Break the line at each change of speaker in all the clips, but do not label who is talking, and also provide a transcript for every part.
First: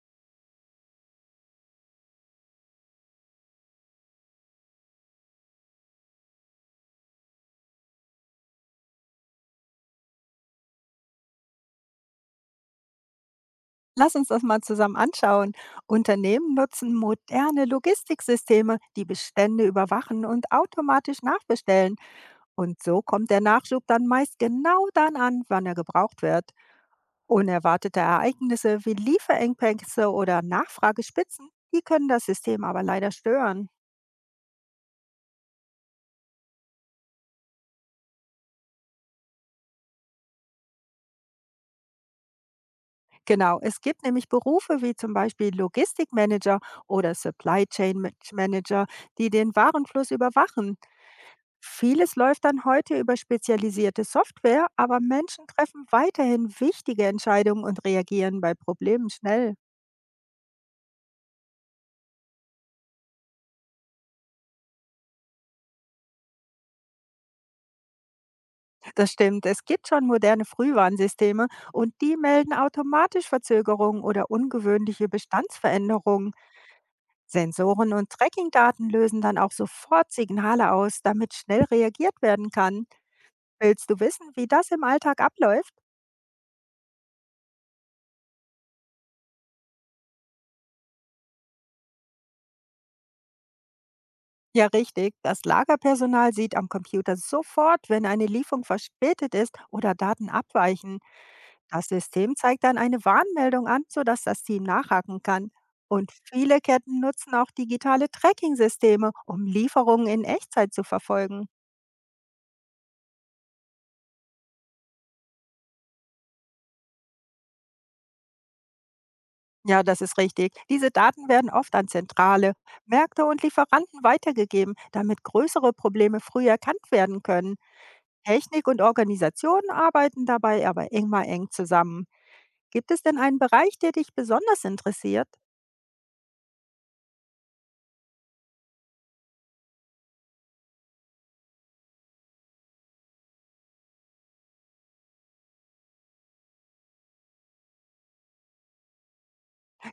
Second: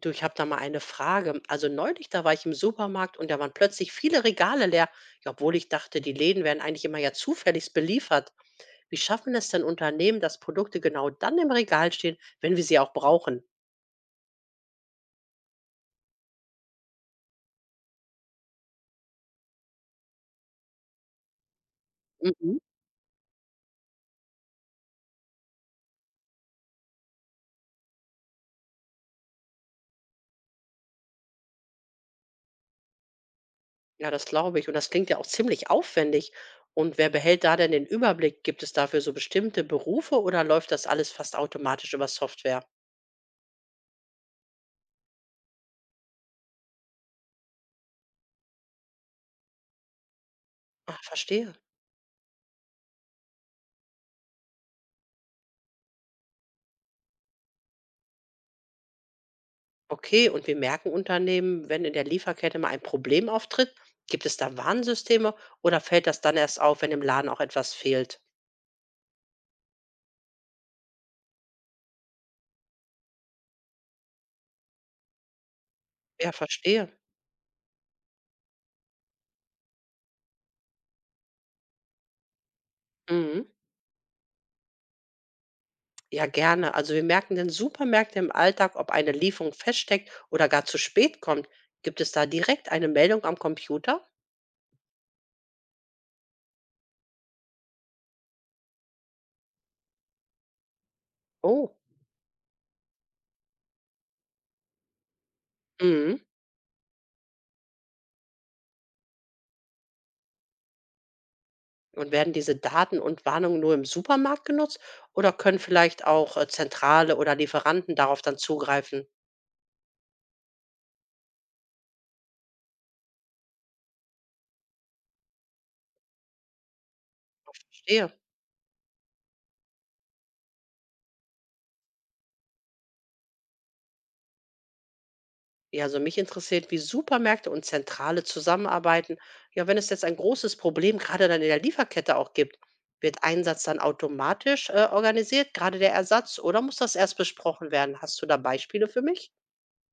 Du, ich habe da mal eine Frage. Also neulich, da war ich im Supermarkt und da waren plötzlich viele Regale leer, ja, obwohl ich dachte, die Läden werden eigentlich immer ja zufällig beliefert. Wie schaffen es denn Unternehmen, dass Produkte genau dann im Regal stehen, wenn wir sie auch brauchen?
Lass uns das mal zusammen anschauen. Unternehmen nutzen moderne Logistiksysteme, die Bestände überwachen und automatisch nachbestellen.
Mhm.
Und so kommt der Nachschub dann meist genau dann an, wann er gebraucht wird. Unerwartete Ereignisse wie Lieferengpässe oder Nachfragespitzen, die können das System aber leider stören.
Ja, das glaube ich. Und das klingt ja auch ziemlich aufwendig. Und wer behält da denn den Überblick? Gibt es dafür so bestimmte Berufe oder läuft das alles fast automatisch über Software?
Genau, es gibt nämlich Berufe wie zum Beispiel Logistikmanager oder Supply Chain Manager, die den Warenfluss überwachen.
Ah, verstehe.
Vieles läuft dann heute über spezialisierte Software, aber Menschen treffen weiterhin wichtige Entscheidungen und reagieren bei Problemen schnell.
Okay, und wie merken Unternehmen, wenn in der Lieferkette mal ein Problem auftritt? Gibt es da Warnsysteme oder fällt das dann erst auf, wenn im Laden auch etwas fehlt?
Das stimmt, es gibt schon moderne Frühwarnsysteme und die melden automatisch Verzögerungen oder ungewöhnliche
Ja,
Bestandsveränderungen.
verstehe.
Sensoren und Trackingdaten lösen dann auch sofort Signale aus, damit schnell reagiert werden kann.
Mhm.
Willst du wissen, wie das im Alltag abläuft?
Ja, gerne. Also wir merken den Supermärkten im Alltag, ob eine Lieferung feststeckt oder gar zu spät kommt. Gibt es da direkt eine Meldung am Computer?
Ja, richtig. Das Lagerpersonal sieht am Computer sofort, wenn eine Lieferung verspätet ist oder Daten abweichen.
Oh.
Das System zeigt dann eine Warnmeldung an, sodass das Team nachhaken kann. Und
Mhm.
viele Ketten nutzen auch digitale Tracking-Systeme, um Lieferungen in Echtzeit zu verfolgen.
Und werden diese Daten und Warnungen nur im Supermarkt genutzt oder können vielleicht auch Zentrale oder Lieferanten darauf dann zugreifen?
Ja, das ist richtig. Diese Daten werden oft an Zentrale, Märkte und Lieferanten weitergegeben, damit größere Probleme früh erkannt werden können.
Verstehe.
Technik und Organisation arbeiten dabei aber immer eng zusammen. Gibt es denn einen Bereich, der dich besonders interessiert?
Ja, also mich interessiert, wie Supermärkte und Zentrale zusammenarbeiten. Ja, wenn es jetzt ein großes Problem gerade dann in der Lieferkette auch gibt, wird Einsatz dann automatisch organisiert, gerade der Ersatz, oder muss das erst besprochen werden? Hast du da Beispiele für mich?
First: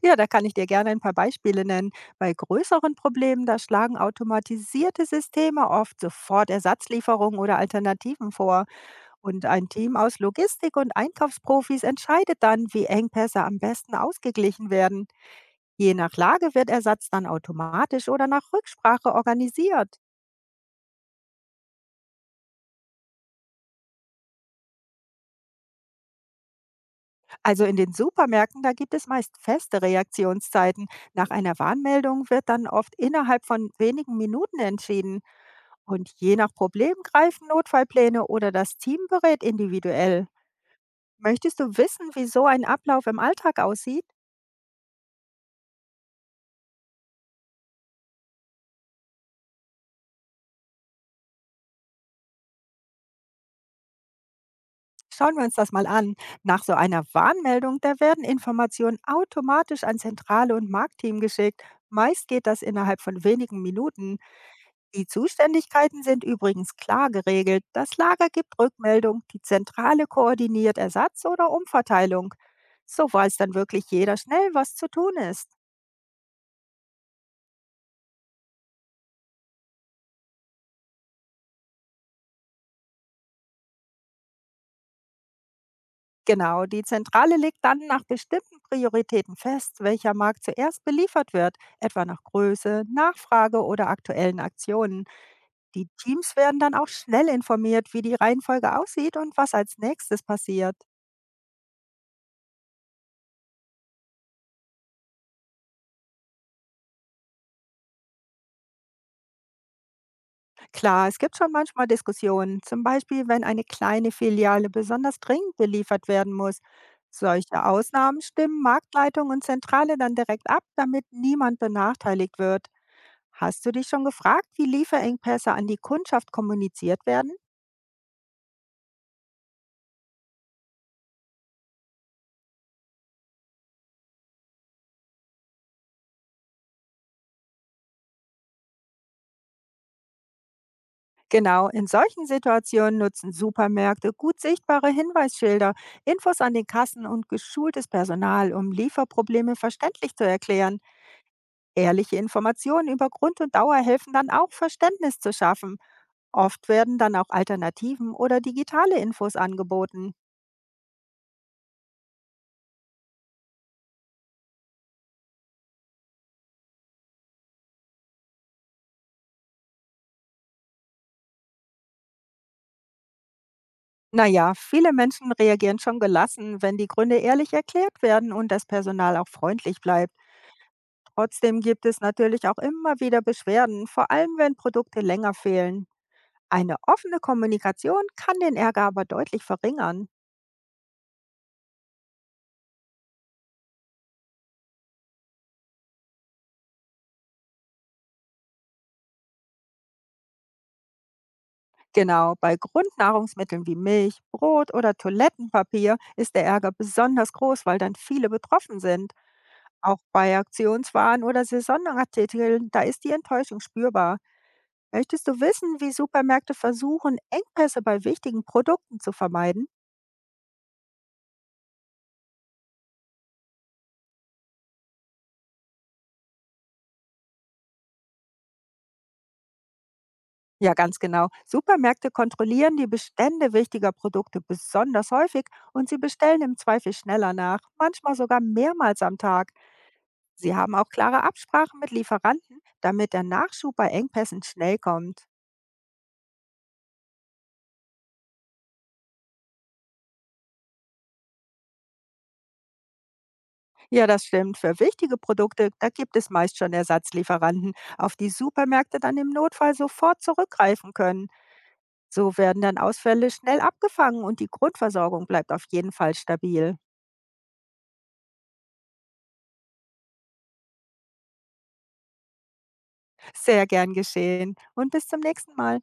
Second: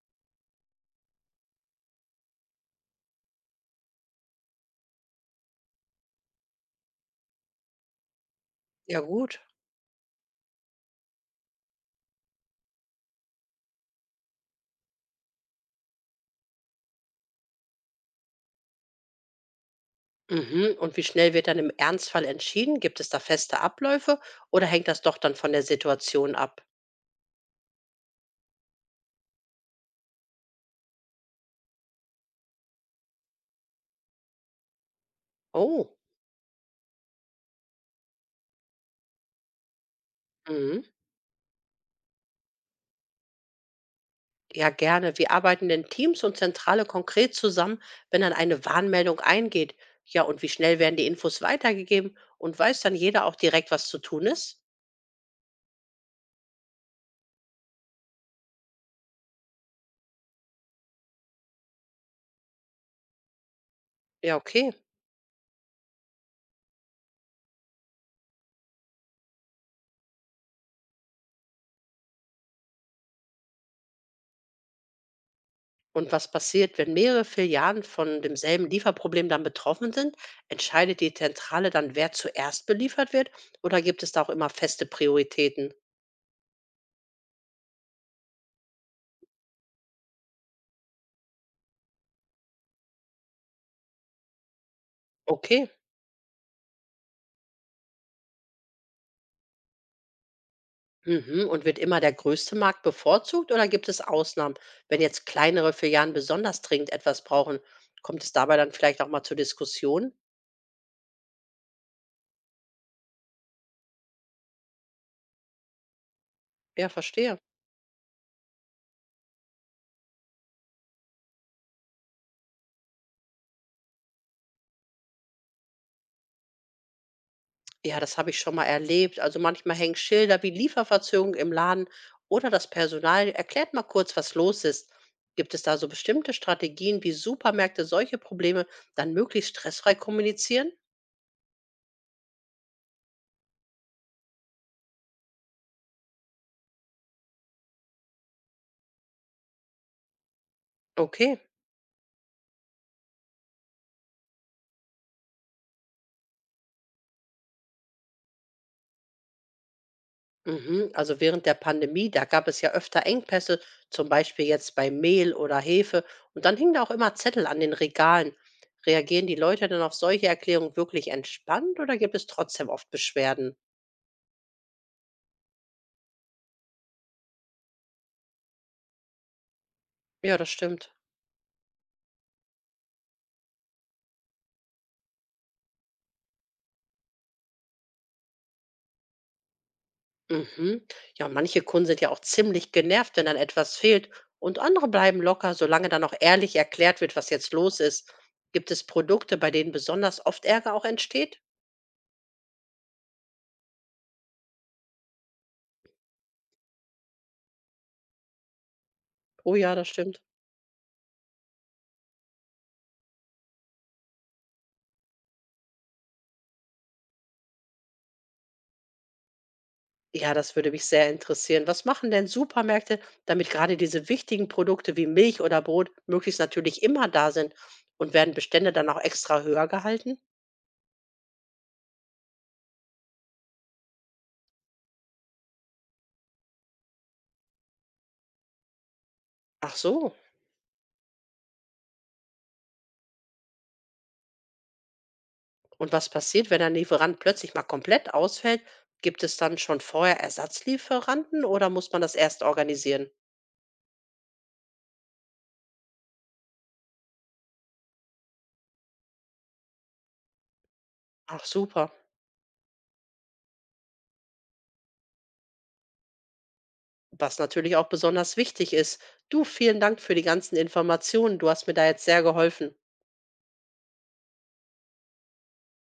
Ja, da kann ich dir gerne ein paar Beispiele nennen. Bei größeren Problemen, da schlagen automatisierte Systeme oft sofort Ersatzlieferungen oder Alternativen vor.
Ja gut.
Und ein Team aus Logistik und Einkaufsprofis entscheidet dann, wie Engpässe am besten ausgeglichen werden. Je nach Lage wird Ersatz dann automatisch oder nach Rücksprache organisiert.
Mhm. Und wie schnell wird dann im Ernstfall entschieden? Gibt es da feste Abläufe oder hängt das doch dann von der Situation ab?
Also in den Supermärkten, da gibt es meist feste Reaktionszeiten. Nach einer Warnmeldung wird dann oft innerhalb von wenigen Minuten entschieden.
Oh.
Und je nach Problem greifen Notfallpläne oder das Team berät individuell.
Mhm.
Möchtest du wissen, wie so ein Ablauf im Alltag aussieht?
Ja, gerne. Wir arbeiten in Teams und Zentrale konkret zusammen, wenn dann eine Warnmeldung eingeht. Ja, und wie schnell werden die Infos weitergegeben und weiß dann jeder auch direkt, was zu tun ist?
Schauen wir uns das mal an. Nach so einer Warnmeldung, da werden Informationen automatisch an Zentrale und Marktteam geschickt. Meist geht das innerhalb von wenigen Minuten.
Ja, okay.
Die Zuständigkeiten sind übrigens klar geregelt. Das Lager gibt Rückmeldung, die Zentrale koordiniert Ersatz oder Umverteilung. So weiß dann wirklich jeder schnell, was zu tun ist.
Und was passiert, wenn mehrere Filialen von demselben Lieferproblem dann betroffen sind? Entscheidet die Zentrale dann, wer zuerst beliefert wird oder gibt es da auch immer feste Prioritäten?
Genau, die Zentrale legt dann nach bestimmten Prioritäten fest, welcher Markt zuerst beliefert wird, etwa nach Größe, Nachfrage oder aktuellen Aktionen.
Okay.
Die Teams werden dann auch schnell informiert, wie die Reihenfolge aussieht und was als nächstes passiert.
Mhm. Und wird immer der größte Markt bevorzugt oder gibt es Ausnahmen? Wenn jetzt kleinere Filialen besonders dringend etwas brauchen, kommt es dabei dann vielleicht auch mal zur Diskussion?
Klar, es gibt schon manchmal Diskussionen, zum Beispiel wenn eine kleine Filiale besonders dringend beliefert werden muss.
Ja, verstehe.
Solche Ausnahmen stimmen Marktleitung und Zentrale dann direkt ab, damit niemand benachteiligt wird. Hast du dich schon gefragt, wie Lieferengpässe an die Kundschaft kommuniziert werden?
Ja, das habe ich schon mal erlebt. Also manchmal hängen Schilder wie Lieferverzögerung im Laden oder das Personal erklärt mal kurz, was los ist. Gibt es da so bestimmte Strategien, wie Supermärkte solche Probleme dann möglichst stressfrei kommunizieren?
Genau, in solchen Situationen nutzen Supermärkte gut sichtbare Hinweisschilder, Infos an den Kassen und geschultes Personal, um Lieferprobleme verständlich zu erklären.
Okay.
Ehrliche Informationen über Grund und Dauer helfen dann auch, Verständnis zu schaffen. Oft werden dann auch Alternativen oder digitale Infos angeboten.
Mhm. Also während der Pandemie, da gab es ja öfter Engpässe, zum Beispiel jetzt bei Mehl oder Hefe. Und dann hingen da auch immer Zettel an den Regalen. Reagieren die Leute denn auf solche Erklärungen wirklich entspannt oder gibt es trotzdem oft Beschwerden?
Naja, viele Menschen reagieren schon gelassen, wenn die Gründe ehrlich erklärt werden und das Personal auch freundlich bleibt.
Ja, das stimmt.
Trotzdem gibt es natürlich auch immer wieder Beschwerden, vor allem wenn Produkte länger fehlen. Eine offene Kommunikation kann den Ärger aber deutlich verringern.
Mhm. Ja, manche Kunden sind ja auch ziemlich genervt, wenn dann etwas fehlt. Und andere bleiben locker, solange dann auch ehrlich erklärt wird, was jetzt los ist. Gibt es Produkte, bei denen besonders oft Ärger auch entsteht?
Genau, bei Grundnahrungsmitteln wie Milch, Brot oder Toilettenpapier ist der Ärger besonders groß, weil dann viele betroffen sind.
Oh ja, das
Auch
stimmt.
bei Aktionswaren oder Saisonartikeln, da ist die Enttäuschung spürbar. Möchtest du wissen, wie Supermärkte versuchen, Engpässe bei wichtigen Produkten zu vermeiden?
Ja, das würde mich sehr interessieren. Was machen denn Supermärkte, damit gerade diese wichtigen Produkte wie Milch oder Brot möglichst natürlich immer da sind und werden Bestände dann auch extra höher gehalten?
Ja, ganz genau. Supermärkte kontrollieren die Bestände wichtiger Produkte besonders häufig und sie bestellen im Zweifel schneller nach, manchmal sogar mehrmals am Tag.
Ach so.
Sie haben auch klare Absprachen mit Lieferanten, damit der Nachschub bei Engpässen schnell kommt.
Und was passiert, wenn ein Lieferant plötzlich mal komplett ausfällt? Gibt es dann schon vorher Ersatzlieferanten oder muss man das erst organisieren?
Ja, das stimmt. Für wichtige Produkte, da gibt es meist schon Ersatzlieferanten, auf die Supermärkte dann im Notfall sofort zurückgreifen können.
Ach super.
So werden dann Ausfälle schnell abgefangen und die Grundversorgung bleibt auf jeden Fall stabil.
Was natürlich auch besonders wichtig ist. Du, vielen Dank für die ganzen Informationen. Du hast mir da jetzt sehr geholfen.
Sehr gern geschehen und bis zum nächsten Mal.